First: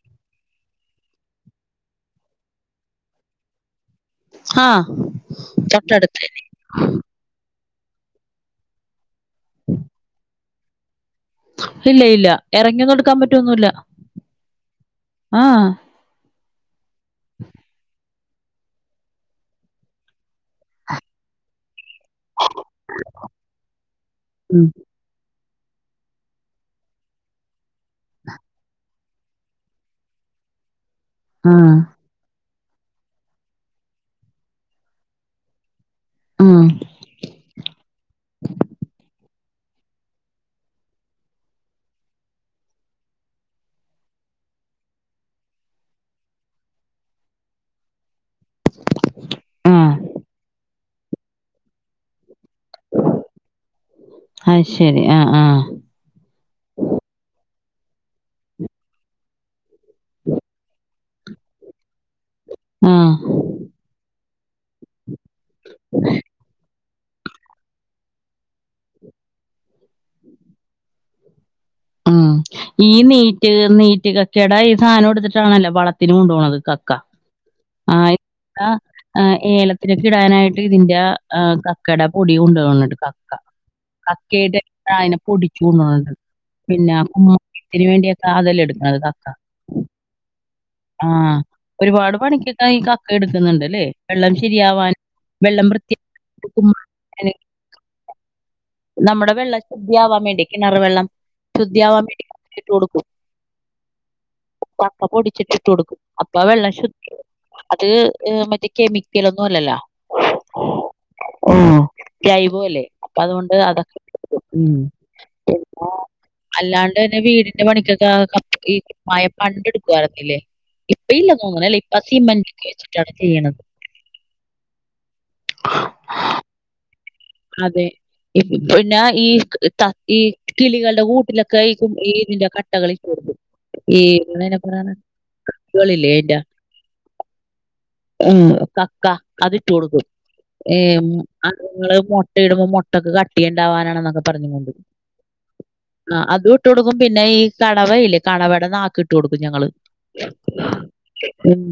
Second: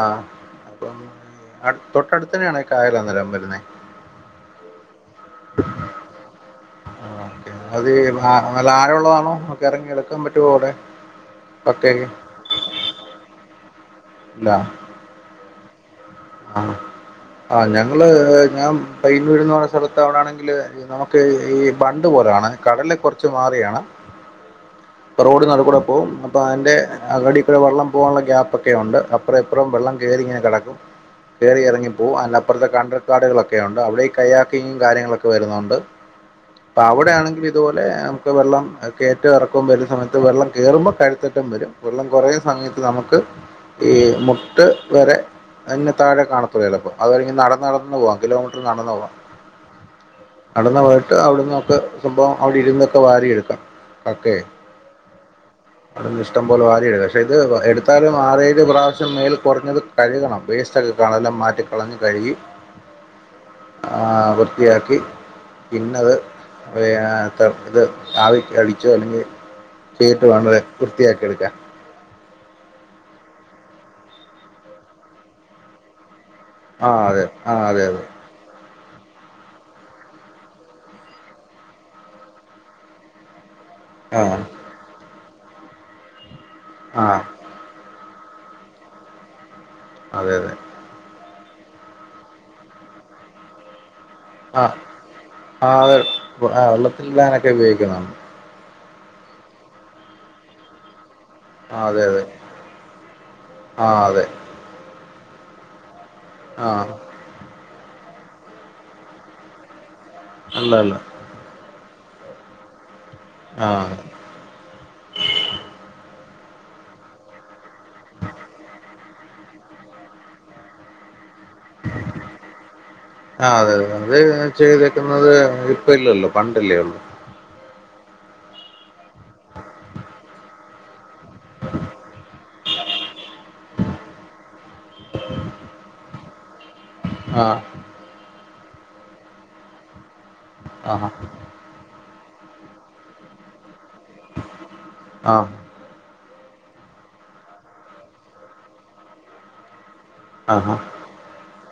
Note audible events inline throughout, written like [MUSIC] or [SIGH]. ആഹ് അപ്പം അ തൊട്ടട്ത്തെന്നാണ് കായലന്നരം വരുന്നേ ആഹ് തൊട്ടടുത്തന്നെ ഓക്കെ അത് ന നല്ല ആഴള്ളതാണോ ഒക്കെ എറങ്ങിഎടുക്കാൻ പറ്റുവോ അവടെ ഇല്ല ഇല്ല എറങ്ങി ഒന്നും എടുക്കാൻ പറ്റൊവൊന്നുല്ല. ല്ലാ ഏഹേ ആഹ്, ആഹ് ഞങ്ങള് ഞാൻ പയ്യന്നൂര്ന്ന് പറഞ്ഞ സ്ഥലത്ത് അവടാണെങ്കില് ഈ നമുക്ക് ഈ ഈ ബണ്ട് പോലാണ് കടല് കൊർച്ച് മാറിയാണ് ഉം. ഇപ്പോ റോഡ് നടുക്കൂടെ പോവും, അപ്പോ അതിന്റെ അടി കൂടെ വെള്ളം പോവാള്ള ഗ്യാപ്പൊക്കെ ഉണ്ട് അ പ്പറം ഇപ്പറം വെള്ളം കേറിങ്ങനെ കെടക്കും. ആ. കേറി ഇറങ്ങിപ്പോവും അതിനപ്പൊർത്തൊക്കെ കണ്ടൽക്കാടുകളൊക്കെയുണ്ട് അവിടെ ഈ കയ്യാക്കിങ് കാര്യങ്ങളൊക്കെ വരുന്നോണ്ട് ഉം. പ്പൊ അവിടെയാണെങ്കിലിതുപോലെ അമുക്ക് വെള്ളം ഏ കേറ്റാ ഇറ ക്കം വരുന്ന സമയത്ത് വെള്ളം കേറുമ്പം കഴുത്തട്ടം വെരും. വെള്ളം കൊറഞ്ഞ സമയത്ത് നമുക്ക് ഈ മുട്ട് വരെ അന്നെ താഴെ കാണത്തു എളുപ്പം അത് കഴിഞ്ഞ് നടന്ന് നടന്ന് പോവാ [UNINTELLIGIBLE] കിലോമീറ്റർ നടന്നാ പോ ആ. നടന്നാ പോയ ട്ട് അവ്ട്ന്നൊക്കെ സംഭവം അവിടെ ഇരുന്നൊക്കെ വാരി എടുക്കാം ആയ്ശെരി ആഹ് ആഹ് അവിടന്ന് ഇഷ്ടം പോലെ വാരിട പക്ഷെ ഇത് വ എട്ത്താലും ആറേഴ് പ്രാവശ്യം മേൽ കുറഞ്ഞത് കഴുകണം വേസ് ട്ട് കളല്ലം മാറ്റിക്കളഞ്ഞു കഴുകി ആ. ആഹ് വൃത്തിയാക്കി പിന്നത് [UNINTELLIGIBLE] ഇത് ആവി കളിച്ചോ അല്ലെങ്കി ചെയ്ട്ട് വേണതെ വൃത്തിയാക്കിയെടുക്കാൻ. ഉം ഈ നീറ്റ് നീറ്റ് കച്ചവട ഈ സാനം എടുത്തിട്ടാണല്ലോ വളത്തിന് കൊണ്ട് പോണത്. ആ കക്ക അതെ ആ അതെ അതെ ആഹ് ഇ ആഹ് ആഹ് ഏലത്തിനൊക്കെ ഇടാനായിട്ട് ഇതിൻ്റെ ആ ആ കക്കടെ പൊടി കൊണ്ടോവുന്നുണ്ട്. കക്ക ആ കക്കയുടെ ആയനെ പൊടിച്ചു കൊണ്ടു വന്നുട്ട്ണ്ട് പിന്നെ ആ [UNINTELLIGIBLE] വേണ്ടിയ കാതല്ലെ എടുക്കണത് കക്ക അതെ അതെ ആഹ് ഒരുപാട് പണിക്കൊക്കെ ഈ കക്ക എട്ക്ക്ന്ന്ണ്ട്ല്ലേ വെള്ളം ആ ശരിയാവാൻ വെള്ളം വൃത്തിയാ [UNINTELLIGIBLE] എല്ലാനൊക്കെ ഉപയോഗിക്കുന്നാണ് നമ്മുടെ വെള്ളം ശുദ്ധിയാവാൻ വേണ്ടി കിണർ വെള്ളം ആ ശുദ്ധിയാവാൻ അതെ അതെ വേണ്ടി ഇട്ട് കൊടുക്കും ആ അതെ കക്ക പൊടിച്ചിട്ട് ഇട്ട് കൊടുക്കും അപ്പ ആ വെള്ളം ശുദ്ധിയാ അത് അ് മറ്റേ കെമിക്കലൊന്നും അല്ലല്ലോ അല്ല അല്ല ആഹ്, ജൈവോ അല്ലേ അപ്പൊ അതുകൊണ്ട് ആ അതൊക്കെ ഉം, പിന്നെ അല്ലാണ്ടെന്നെ വീടിന്റെ പണിക്കൊക്കെ ആ ക ഈ മഴ പണ്ടെടുക്കുവാരുന്നില്ലേ ഇപ്പൊ ഇല്ല അങ്ങനല്ല ഇപ്പ സിമെന്റ്‌ തേച്ചിട്ടാണ് ചെയ്യണെ ആഹ് അതെ അതെ അത് ചെയ്തേ ക്കുന്നത് ഇപ്പ ഇല്ലല്ലോ പണ്ടല്ലേ ഒള്ളു അതെ ഇപ്പൊ പിന്നെ ഈ ത ഈ കിളികളുടെ കൂ ട്ടിലൊക്കെ ഈ കു ഈ ഇതിന്റെ കട്ടകളിട്ട് കൊടുക്കും ഈ ഇങ്ങനെ അങ്ങനാണ് കക്കുകളില്ലേ അയിന്റെ ആഹ് ഉം, കക്ക, അതിട്ട് കൊടുക്കും. ഏ ആഹാ അതു ങ്ങള് മൊ ട്ട, യിടുമ്പോൾ മൊട്ടക്ക് കട്ടിയിണ്ടാവാനാണെ ന്നൊക്കെ പറഞ്ഞു കൊണ്ട്. ആ ആഹ്, അതും ഇട്ടു കൊടുക്കും. പിന്നെ ഈ കണവയില്ലേ? കണവേട നാക്ക് ഇട്ട് കൊടുക്കും, ഞങ്ങള്. ആഹാ ഉം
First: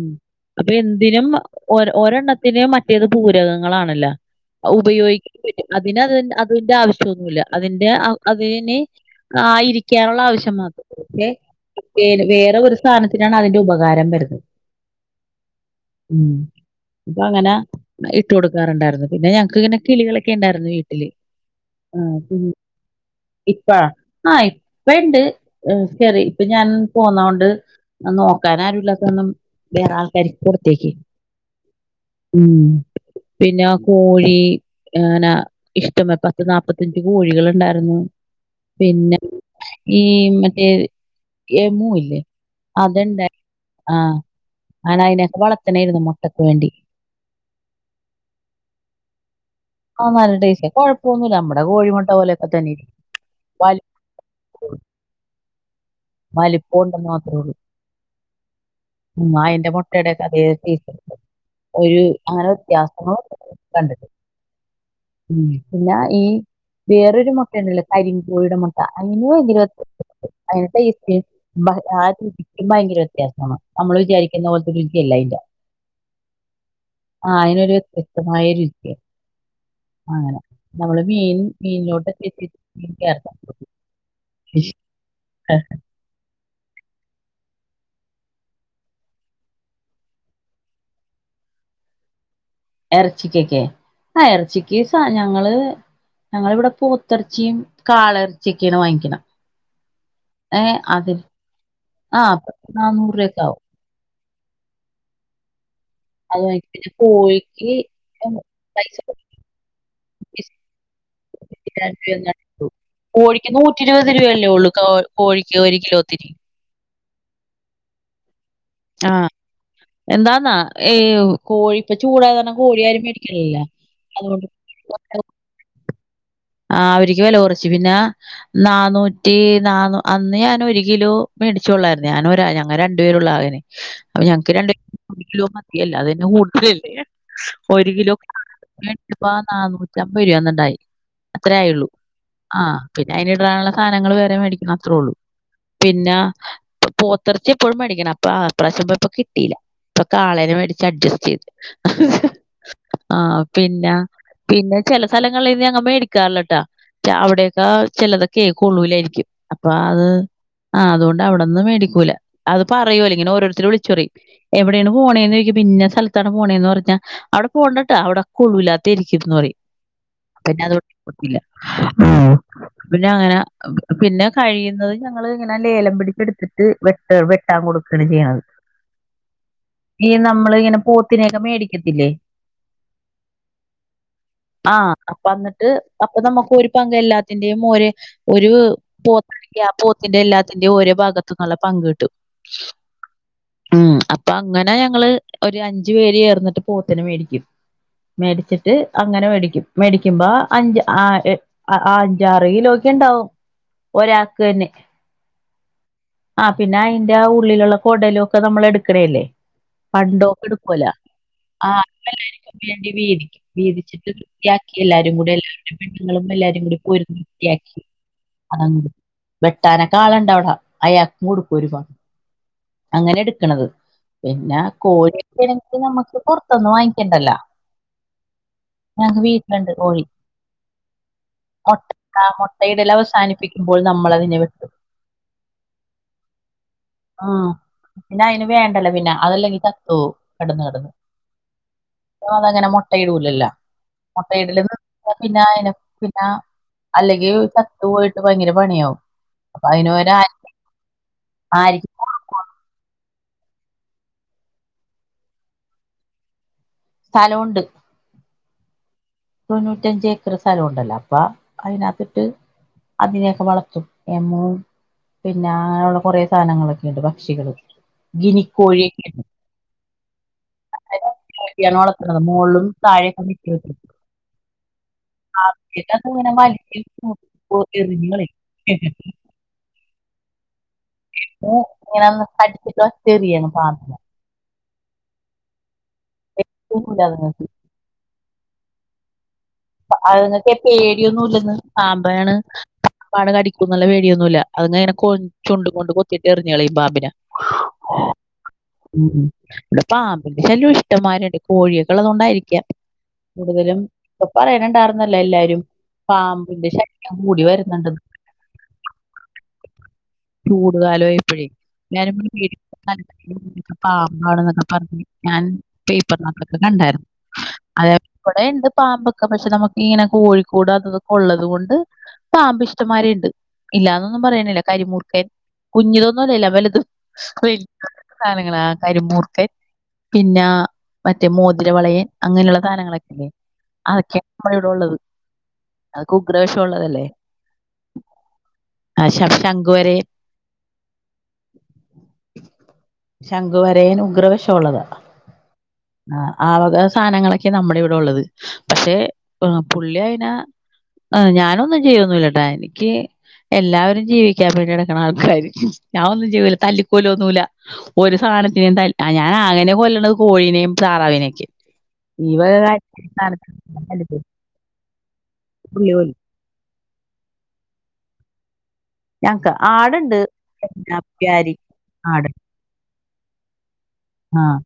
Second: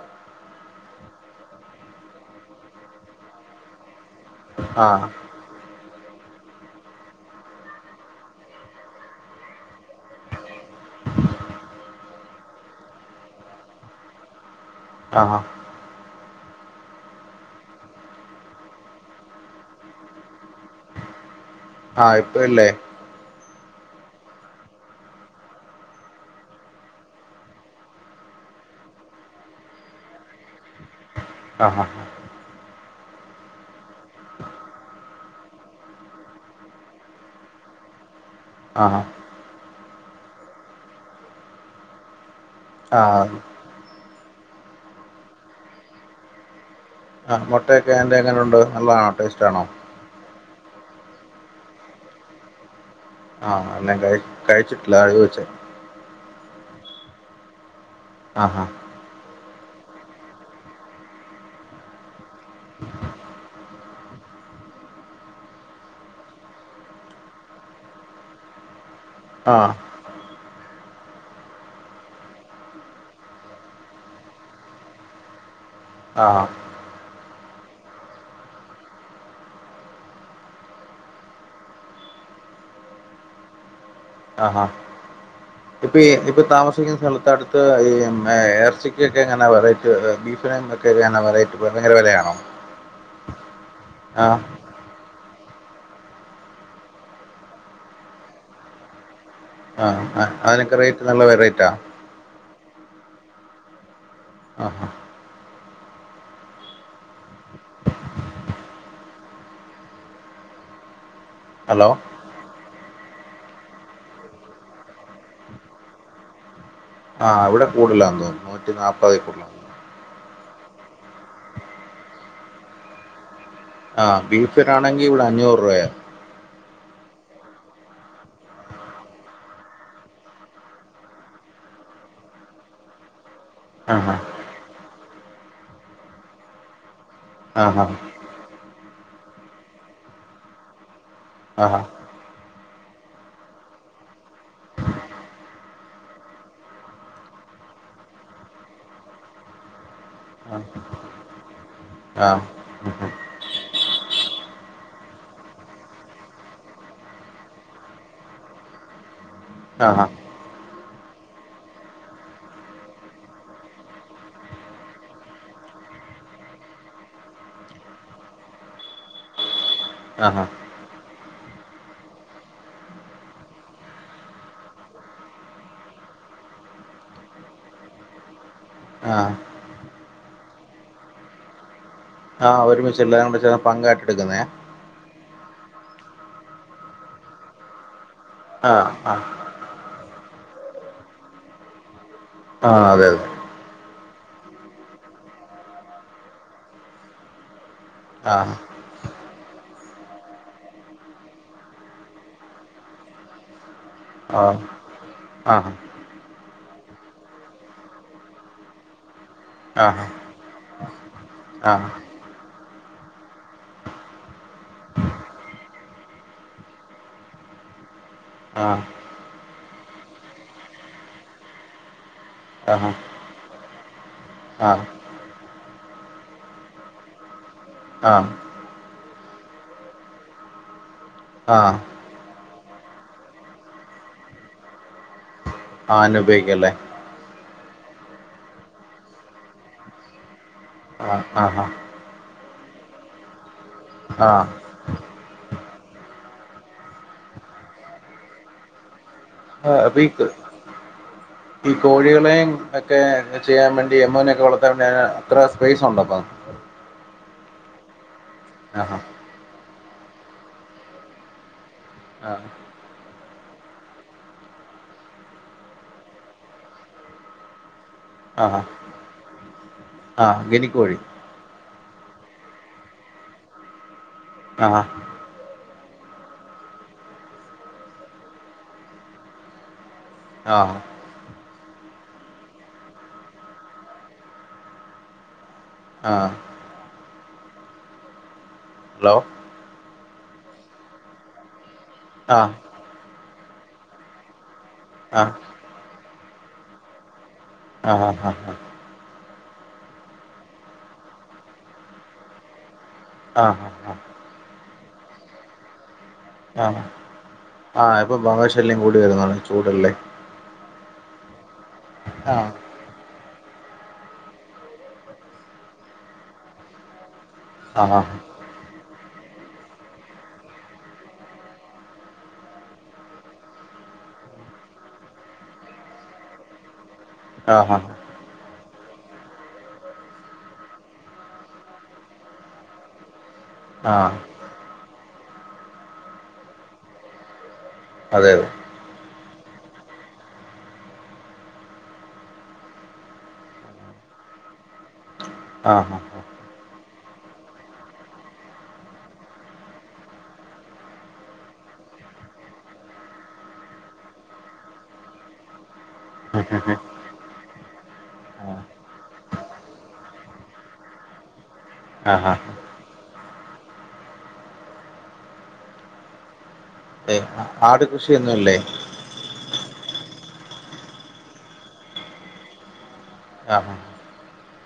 അപ്പൊ, എന്തിനും, ഒരെ, ഒരെ ണ്ണത്തിനു മറ്റേത് പൂരകങ്ങളാണല്ലോ? അത് ആ ഉപയോഗി അതിന് അതിന്റെ ആവശ്യ ഒന്നുവില്ല. അതിന്റെ അതിന് ആയിരി ക്കാനുള്ള ആവശ്യം മാത്രം. പക്ഷേ, വേറെ ഒരു സാധനത്തിനാണ് അതിന്റെ ഉപകാരം വരുന്നത്. ആഹ് ഉം, അപ്പൊ, അങ്ങനെ ഇട്ട് കൊടുക്കാറുണ്ടായിരുന്നു. പിന്നെ ഞങ്ങക്ക് ഇങ്ങനെ കിളികളെ ക്കെണ്ടായിരുന്നു വീട്ടില്. ആ ആഹ്, ഇപ്പ കിളി ഇല്ലേ ഇപ്പ ആഹ്, ഇപ്പ ഇണ്ട്. ശരി ഇപ്പൊ ഞാൻ പോന്നോണ്ട്. നോക്കാനാരുല്ലാത കാരണം, വേറെ ആൾക്കാർക്ക് കൊടുത്തേക്ക്. ആ ഹ ഉം, പിന്നെ കോഴി. ഏന ഇഷ്ടം പത്ത് നാപ്പത്തഞ്ച് കോഴികളൊ ണ്ടാരുന്നു. ആഹാ പിന്നെ ഈ മറ്റേ എമു ഇല്ലേ? ആ അതിണ്ട ആഹ്, ഞാന അയിനൊക്കെ വളർത്തണായാരുന്നു മൊട്ടക്ക് വേണ്ടി. ആഹ്, മൊട്ടയൊക്കെ അയ്ന്റെ എങ്ങനൊണ്ട്, നല്ലതാണോ? ടേസ്റ്റ് ആണോ? ആഹ്, നല്ല ടേസ്റ്റ കൊഴപ്പൊന്നൂല്ല. നമ്മടെ കോഴിമൊട്ട പോലൊ ക്കെ തന്നെയിരിക്കും. ആഹ്, എന്നാ കഴ കഴിച്ചിട്ടില്ല. അതാ ചോയ്ച്ചെ. വലിപം ഉണ്ടന്ന് മാത്രെ ഒള്ളൂ. ആ ഹാ ഉം, അയിന്റെ മൊട്ടേടെ ക്കെ അതേ ടെസ്റ്റ് ഉണ്ട്. ഒരു അങ്ങനെ വ്യത്യാസങ്ങളൊക്ക കണ്ടിട്ട് ഉം, പിന്നെ ഈ വേറൊരു മൊട്ടേണ്ടല്ലൊ? കരിം കോഴീടെ മൊട്ട. അയ്ന് ആ [UNINTELLIGIBLE] അയ്ന് ടേസ്റ്റ് [UNINTELLIGIBLE] ഭയങ്കര വ്യത്യാസമാ നമ്മള് വിചാരിക്കുന്ന പോലത്തെ രുചിയല്ല അയ്ന്റെ. ആഹ് ആഹ്, അയിനൊരു വ്യത്യസ്തമായ രുചിയ. അങ്ങനെ, മോള് മീൻ മീനിലോട്ട് [UNINTELLIGIBLE] ആഹാ ഇപ്പ, ഇ ഇപ്പ താമസിക്കുന്ന സ്ഥലത്ത് അടുത്ത് ഈ എറച്ചി ക്കൊക്കെ എങ്ങന വെറൈറ്റി ബീഫിന്. [UNINTELLIGIBLE] വെറയ്റ്റി ഭയങ്കര വെലയാണോ? എറച്ചിക്കെക്കെ, ആഹം എറച്ചി. ക്ക്സ ഞങ്ങള് ഞങ്ങളിവിടെ, പോ ത്തിറച്ചി കാള എറച്ചിയൊക്കെയാണ് വാങ്ങിക്കണ. ആഹ്, ആഹ് അതിനൊക്കെ റേറ്റ് നല്ല റേറ്റാ. ആഹ് പത്ത്, നാന്നൂറൂ, രൂപ ഒക്കെ ആകും. ആഹ് ആഹ് അത് പിന്നെ കോഴിക്ക് പൈസ. [UNINTELLIGIBLE] ഹലോ [UNINTELLIGIBLE] കോഴിക്ക് നൂറ്റി ഇരുപത് രൂപയല്ലേ ഒള്ളൂ, കോ കോഴിക്ക് ഒരു കിലോത്തിന്. ആഹ്, അവടെ കൂടുലാനോന്നണു ആ നൂറ്റിനാപ്പതേ ഇപ്പൊള്ളു. എന്താന്നാ, ഈ കോഴി ഇപ്പ ചൂടായ കാ രണം, കോഴിയാരും മേടിക്കണില്ല. ആഹ്, അതുകൊണ്ട് ബീഫിനാണെങ്കി ഇവിടെ അഞ്ഞൂറൂ വയ. ആഹ് അവരിക്ക് വെല കൊറച്ച് പിന്ന നാന്നൂറ്റി നാന്നൂ അന്ന് ഞാന് ഒരു കിലോ മേടിച്ചൊള്ളാരുന്നു ഞാന് ഒരാ ഞങ്ങ രണ്ടുപേരുള്ള ആകെ ആഹ് അപ്പൊ ഞങ്ങക്ക് രണ്ട് കിലോ മതിയല്ല അതന്നെ കൂടുതലല്ലേ ആഹ് ഒരു കിലോ എൻക്കിപ്പ നാനൂറ്റമ്പത് രൂപന്നുണ്ടായി അത്രെ ആഹ് ആയൊള്ളൂ ആഹ് പിന്നെ അയ്ന് ഇടാനുള്ള സാധനങ്ങള് വേറെ മേടിക്കണം അത്രേള്ളൂ പിന്ന പോത്തെറച്ചി എപ്പഴും മേടിക്കണം അപ്പൊ അപ്രാവിശ്യം പോയപ്പ കിട്ടീല്ല അപ്പ കാളേനെ മേടിച്ച് അഡ്ജസ്റ്റ് ചെയ്ത് ആഹ് ആഹ് പിന്ന പിന്നെ ചില സ്ഥലങ്ങളീന്ന് ഞങ്ങ മേടി ക്കാറില്ലാട്ടാ ചവിടക്കെ ചെലതൊക്കെ കൊള്ളൂല്ലാരിക്കും അപ്പ ആഹ് ആഹ് അത് ആഹ് അതോണ്ട് അവിടന്ന് മേടിക്കൂല അത് പറയൂല്ല ഇങ്ങനെ ഓരോരുത്തരും വിളിച്ചുറയും എവിടെയാണ് പോണേന്ന് ചോയിക്കമ്പ ഇന്ന സ്ഥലത്താണ് പോണേന്ന് പറഞ്ഞ അവ്ടെ പോണ്ടട്ടാ അവിടെക്കെ കൊള്ളൂല്ല തെരിക്കീന്ന് പറയും ആഹ് അതോണ്ട് കൊർത്തീല പിന്ന അങ്ങന പിന്നെ കഴിയുന്നതും ഞങ്ങള് ഇങ്ങനെ ലേലം പിടിച്ചെടുത്തിട്ട് വെട്ട് വെട്ടാൻ കൊടുക്കാണ് ചെയ്യണത് ആഹ് ഈ നമ്മള് ഇങ്ങനെ പോത്തിനെയൊക്കെ മേടിക്കത്തില്ലേ ആഹ് ഒരുമിച്ച് എല്ലാം കൂടെ ചേർന്ന് പങ്കായിട്ട് എടുക്കുന്നെ ആഹ് അപ്പ എന്നിട്ട് അപ്പൊ നമുക്ക് ഒരു പങ്ക് എല്ലാത്തിന്റെയും ഒരേ ഒരു ആഹ് പോ ആഹ് ആഹ് പോത്തിന്റെ എല്ലാത്തിന്റേം ഓരോ ഭാഗത്തുന്നുള്ള പങ്ക് കിട്ടും ആഹ് അതെ അതെ. ഉം അപ്പൊ അങ്ങനെ ഞങ്ങള് ഒരു അഞ്ചു പേര് ഏർന്നിട്ട് പോത്തിന മേടിക്കും. ആഹ് മേടിച്ചിട്ട് അങ്ങനെ മേടിക്കും മേടിക്കുമ്പോ അഞ്ച് ആഹ് ആഹ് അഞ്ചാറയിലോക്കെ ഇണ്ടാവും ഒരാക്കന്നെ. ആഹാ ആഹ് പിന്നെ അയ്ന്റെ ആഹ് ഉള്ളിലുള്ള കൊടലും ഒക്കെ നമ്മൾ എടുക്കണേല്ലേ. ആഹ് ആഹ് പണ്ടൊക്കെ എടുക്കൂല ആഹ് എല്ലാവർക്കും വേണ്ടി വീതിക്കും വീതിച്ചിട്ട് വൃത്തിയാക്കി എല്ലാരും കൂടെ എല്ലാ ങ്ങളും എല്ലാരും കൂടി പോയിരുന്ന് വൃത്തിയാക്കി അതങ്ങ്ട് വെട്ടാനൊക്കെ ആള്ണ്ടവിടെ അയാൾക്ക് കൊടുക്കും ഒരു അങ്ങനെ എടുക്കണത്. പിന്നെ ആഹ് കോഴിക്കണെങ്കി നമ്മുക്ക് പുറത്തൊന്നും വാങ്ങിക്കണ്ടല്ല. ആഹ്. ഞങ്ങക്ക് വീട്ടില്ണ്ട് കോഴി. ആഹ് മൊട്ട ആ മൊട്ടയിടൽ അവസാനിപ്പിക്കുമ്പോൾ നമ്മൾ അതിനെ വെട്ടും ആഹ് ഉപയോഗിക്കല്ലേ. ഉം പിന്നെ അയിനെ വേണ്ടല്ലേ പിന്നെ അതല്ലെങ്കി ചത്തോവും കെടന്ന് കിടന്ന് ആഹ് ആഹ് ആഹ് അതങ്ങനെ മുട്ടയിടൂലല്ലോ മുട്ടയിട പിന്നെ അയി പിന്ന അല്ലെങ്കി ചത്ത് പോയിട്ട് ഭയങ്കര പണിയാവും. ആഹ് അയിന് അപ്പൊ ഈ പകരം ആ ഈ ആര്യക്ക് കോഴികളേം മറ്റേ ചെയ്യാൻ വേണ്ടി എമൂനെക്കെ വളത്താൻ വേണ്ടി അന അത്ര സ്പേസ് ഉണ്ടന്നോ സ്ഥലൊണ്ട്. ആഹാ തൊണ്ണൂറ്റഞ്ച് ഏക്കർ സ്ഥലോണ്ടല്ലോ അപ്പ അതിനകത്തിട്ട് ആ അതിനെയൊക്കെ വളർത്തും എമു പിന്നെ അങ്ങനെയുള്ള കുറെ സാധനങ്ങളൊക്കെയുണ്ട് പക്ഷികള് ഗിനിക്കോഴി ആഹ് ഗിനിക്കോഴി. [UNINTELLIGIBLE] മോൾളും തായെ [UNINTELLIGIBLE] ആഹ് [INAUDIBLE] ആഹ്. ഏഹ് ഇങ്ങനന്ന് പഠിച്ചിട്ട [UNINTELLIGIBLE] ആഹ്. [UNINTELLIGIBLE] ഹലോ. പ്പ അത്ങ്ങക് പേടിയൊന്നും ഇല്ലന്ന് സാമ്പാണ് ആ [UNINTELLIGIBLE] കടിക്കുംന്നല്ല പേടിയൊന്നുംല്ല അത്ങ്ങ അങ്ങനെ കൊ ആ ചുണ്ട് കൊണ്ട് കൊത്തിട്ട് എറിഞ്ഞളെയും ബാമ്പിനെ. ആഹ് ആഹ് ആഹ് ആഹ്. ഉം ഇവിടെ പാമ്പിന്റെ ശല്യം ഇഷ്ടമാരുണ്ട് കോഴിയൊക്കെ ള്ളതോണ്ടായിരിക്ക ആ കൂടുതലും ആ ആ ഇപ്പൊ പറയണണ്ടർന്നല്ല എല്ലാരും. പാമ്പിന്റെ ആഹ് ശല്യം കൂടി വരുന്നുണ്ട് ആഹ് ഇപ്പം പാമ്പ് ശല്യം കൂടി വരുന്നാണ് ചൂടല്ലേ. ചൂടുകാലമായിപ്പോഴേ ഞാന ആ പാമ്പാണ് ന്നൊക്കെ പറഞ്ഞ് ഞാൻ പേപ്പറിനക്കൊക്കെ കണ്ടായിരുന്നു. ആ അതെ ഇവിടെ ഉണ്ട് പാമ്പൊക്കെ പക്ഷെ നമുക്ക് ഇങ്ങനെ കോഴിക്കൂട അതുതൊക്കെ ഉള്ളത് കൊണ്ട് പാമ്പ് ഇഷ്ടമാരിണ്ട് ഇല്ലാന്നൊന്നും പറയണില്ല കരിമൂർക്കൻ കുഞ്തൊന്നുല്ലല്ല വലുതും. ആ ആ [UNINTELLIGIBLE] സാനങ്ങളാ കരിമൂർക്കൻ പിന്നെ മറ്റേ മോതിരവളയൻ അങ്ങനെയുള്ള സധങ്ങളൊക്കെല്ലേ. ആ അഒക്കെ വടെടോള്ളത് അതക്കെ ഉഗ്രവശം ഉള്ളതല്ലേ. അതെ അതെ. ആഹ് ശ ശങ്കുവരെയൻ. ശംഖുവരയൻ ഉഗ്രവശമുള്ളതാ. ആ ആ ആഹ് ആ വക സാനങ്ങളൊക്കെ നമ്മുടെ ഇവിടെ ഉള്ളത്. പക്ഷെ പുള്ളിയതിന ഞാനൊന്നും ചെയ്യൊന്നില്ലട്ടാ എനിക്ക്. എല്ലാവരും ജീവിക്കാൻ വേണ്ടിടുക്കുന്ന ആൾക്കാർ ഞാൻ ഒന്നും ചെവ്വ്‌ല്ല തല്ലികൊല്ലോന്നുല്ല. ഒരു സാനത്തിനെയും ത ഞാൻ അങ്ങനെ കൊല്ലണത് കോഴീനിം താറാവിനെയൊക്കെ. ഈ ആ ആ വക കാര്യാ [INAUDIBLE] ആട് കൃഷിയൊന്നുല്ലേ? ഞങ്ങക്ക് ആടുണ്ട് ജംനാ പ്യാരി ആട്. അഹ് ഹാ ആഹ്.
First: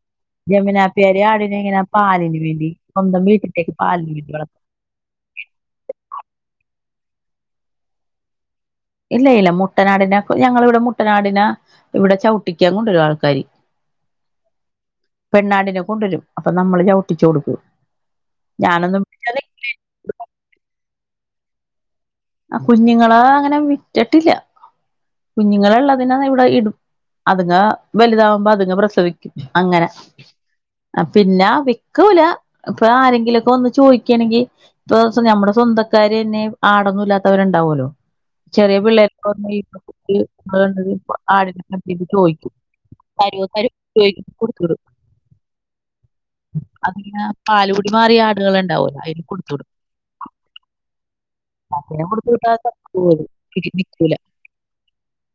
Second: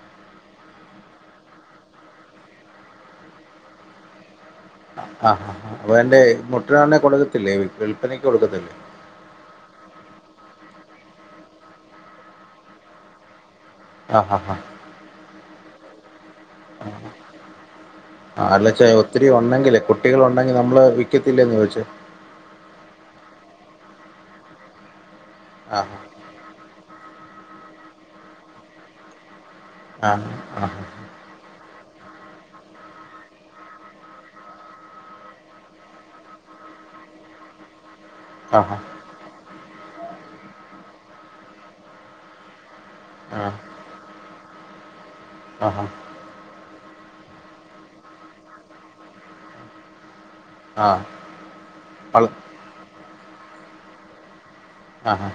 ജമീനാപ്പ്യരി ആടിനെ ഇങ്ങനെ പാലിന് വേണ്ടി സ്വന്തം വിട്ടിലേക്ക് പാലിന് വേണ്ടി വള ആഹ് ഹാ ഹാ വേണ്ടേ മുട്ടനാട്നെ കൊടുക്കത്തില്ലേ വിൽപ്പനയ്ക്ക് കൊടുക്കത്തില്ലേ. ഇല്ല ഇല്ല മുട്ടനാടിനെ ഞങ്ങള് ഇവിടെ മുട്ടനാടിന ഇവിടെ ചവിട്ടിക്കാൻ കൊണ്ടൊരു ആൾക്കാാര്. ആഹ് ഹാ ഹാ. പെണ്ണാടിനെ കൊണ്ടുവരും അപ്പൊ നമ്മള് ചവിട്ടിച്ചു കൊടുകും. ആല്ലച്ച ഒത്തിരി ഉണ്ടെങ്കിലേ കുട്ടികള ഉണ്ടെങ്കി നമ്മള് വിക്കത്തില്ലന്ന് ചോദിച്ചേ? ആഹ് കുഞ്ഞുങ്ങളാ അങ്ങനെ വിറ്റട്ടില്ല ആ ഹാ കുഞ്ഞുങ്ങളള്ളതിനാ ഇവിടെ ഇടു അത്ങ്ങ വലുതാവുമ്പോ അതുങ് പ്രസവിക്കും അങ്ങനെ. ആ ഹാ പിന്നെ വിക്കൂല ഇപ്പൊ ആരെങ്കിലുംക്കെ ഒന്ന് ചോദിക്കയാണെങ്കിൽ. ഇപ്പൊ നമ്മുടെ സ്വന്തക്കാര്ന്നെ ആടൊന്നും ഇല്ലാത്തവരുണ്ടാവുമല്ലോ ആ ഹാ ചെറിയ പിള്ള ആടി [INAUDIBLE] കണ്ട് ചോദിക്കും. [UNINTELLIGIBLE] ആഹാ. അതിനെ പാലുകുടി മാറിയ ആടുകൾ ഉണ്ടാവൂല അതിന് കൊടുത്തു ആഹ്. അങ്ങെ കൊടുത്ത് കിട്ടാത്ത പോത് പിക്നിക്കൂല ആ ഹാ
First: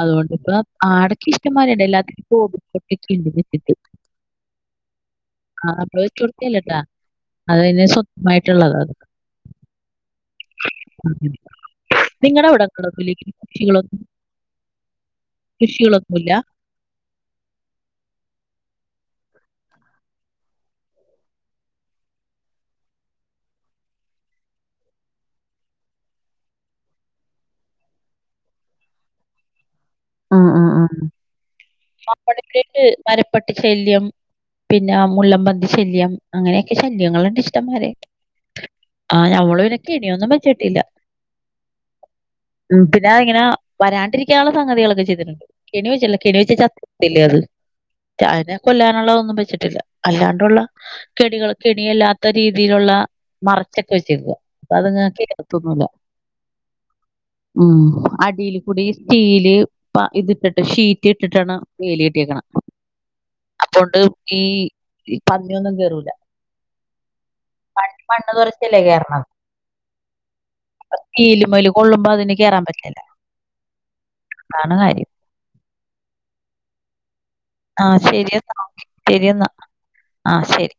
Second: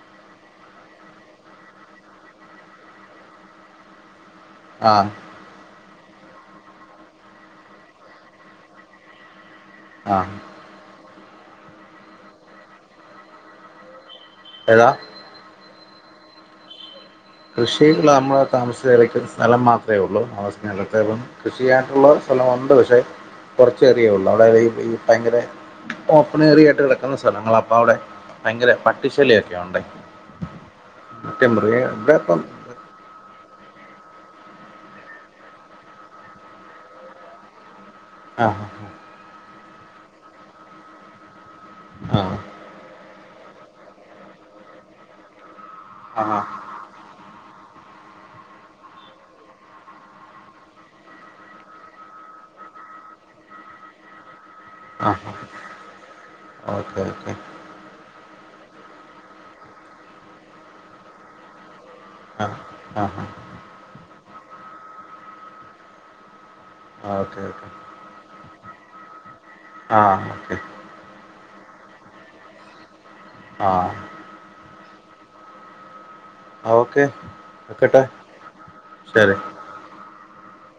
അതുകൊണ്ട്പ്പ ആടൊക്കെ ഇഷ്ടന്മാരുണ്ട് എല്ലാത്തിനുംക്കണ്ട്. ആഹ്. ആഹ് അപ്പ ചുടുത്തില്ലട്ടാ അത്നെ സ്വന്തമായിട്ടുള്ളതാ അത്. ആഹ്. നിങ്ങളുടെ ഇവിടക്കേ [UNINTELLIGIBLE] എതാ കൃഷികളൊന്നുല്ല. കൃഷി നമ്മളൾ താമസച്ച് രക്കുന്ന സ്ഥലം മാത്രമേ ഉള്ളൂ [UNINTELLIGIBLE] കൃഷി ചെയ്യാനുള്ള സ്ഥലമുണ്ട് പക്ഷെ. കോറച്ച് ഏറിയ ഉള്ളൂ അവിടെ ഈ ഭയങ്കര ഓപ്പൺ ഏറിയ ആയിട്ട് കിടക്കുന്ന സ്ഥലങ്ങള അപ്പ അവിടെ. ഭയങ്കര പട്ടിശല്ലിയൊക്കെയണ്ട്. ആഹ് ആഹ് ആഹ് ഇപ്പം അപ്പഴക്ക് വരപട്ട് ശല്യം. പിന്നെ മുല്ലമ്പന്തി ശല്യം അങ്ങനെയൊക്കെ ശല്യങ്ങളുണ്ട് ഇഷ്ടന്മാരെ. ആഹ്. ആഹ് ഞമ്മള് പിന്നെ കെനിയൊന്നും വച്ചിട്ടില്ല. ആഹ്. ഉം പിന്നെ ഇങ്ങനെ വരാണ്ടിരിക്കാനുള്ള സംഗതികൾ. ചെയ്തിട്ടണ്ട് കെണിവെച്ചില്ല ആ ആ കെണി ചത്തു അതിനെ കൊല്ലാനുള്ളതൊന്നും വെച്ചിട്ടില്ല അല്ലാണ്ടുള്ള കെണികൾ കെണിയല്ലാത്ത രീതിയിലുള്ള മറച്ചൊക്കെ വെച്ചുക അപ്പൊ ആ അത്ങ്ങക്കത്തൊന്നുമില്ല ഓക്കെ ഒക്കെ ഉം അടിൽ കൂടി സ്റ്റീല് ബാക്കി ഇത്ട്ടിട്ട് ഷീറ്റ് ഇട്ടിട്ടാണ് വേലി കിട്ടിയേക്കണം ആഹ് അപ്പൊണ്ട് ഈ പന്നിഒന്നും കേയറൂല ആ ഓക്കെ ഓക്കെ പ പണ്ണ് കുറച്ചില്ലേ കേയറണത് ആ ഓക്കെ സ്റ്റീൽമ്മേ കൊള്ളുമ്പോ അതിന് കേയറാൻ പറ്റില്ല ആഹ് അതാണ് കാര്യം ഓക്കെ ആഹ് വെക്കട്ടെ ശരിയെന്നാ ശരി ശരിയെന്നാ ആഹ് ശരി